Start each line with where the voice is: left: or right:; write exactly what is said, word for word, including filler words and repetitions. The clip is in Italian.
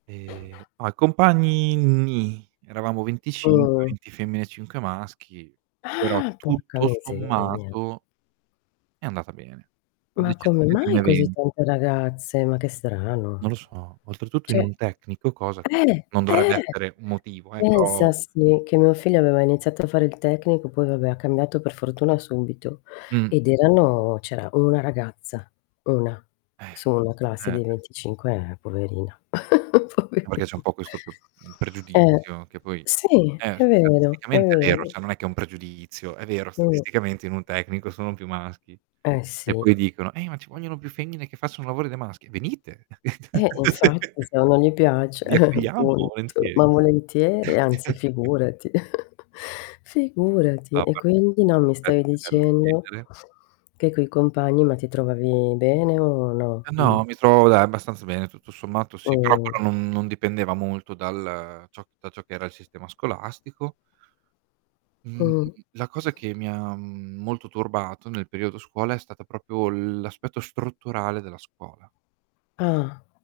right: E a i compagni nì, eravamo venticinque,
left: Mh.
right: venti femmine e cinque maschi, però
left: Ah, porca
right: tutto
left: miseria.
right: sommato è andata bene, ad
left: Ma come
right: eccezione di un
left: mai così
right: evento.
left: tante ragazze? Ma che
right: Non
left: strano.
right: lo so, oltretutto in
left: ceh
right: un tecnico, cosa che
left: eh,
right: non dovrebbe
left: eh,
right: essere un motivo, eh, però
left: pensa sì, che mio figlio aveva iniziato a fare il tecnico, poi vabbè ha cambiato per fortuna subito,
right: Mh.
left: ed erano c'era una ragazza, una
right: Eh.
left: su una
right: Eh,
left: classe di
right: eh.
left: venticinque, eh poverina,
right: Ma perché
left: poveri
right: c'è un po' questo p mhmm,
left: eh.
right: pregiudizio, che poi
left: Sì
right: eh,
left: è vero, è
right: statisticamente è vero,
left: vero.
right: ceh non è che è un pregiudizio, è vero
left: Mh.
right: statisticamente, in un tecnico sono più maschi
left: Eh, sì.
right: e poi dicono: "Eh, ma ci vogliono più femmine che facciano lavori da maschi". Venite.
left: Eh infatti, se non gli piace
right: Vi accogliamo
left: appunto,
right: volentieri.
left: ma volentieri, anzi, figurati, figurati. E quindi no, mi stavi dicendo,
right: [unintelligible]
left: che coi compagni, ma ti trovavi bene o no?
right: Ma
left: Mh.
right: no, mi trovo dai, abbastanza bene, tutto sommato sì, però
left: Mh.
right: quello non non dipendeva molto dal ciò da ciò che era il sistema scolastico. Mhmm,
left: Mh.
right: la cosa che mi ha, mhmm, molto turbato nel periodo scuola, è stata propio l'aspetto strutturale della scuola.
left: Ah.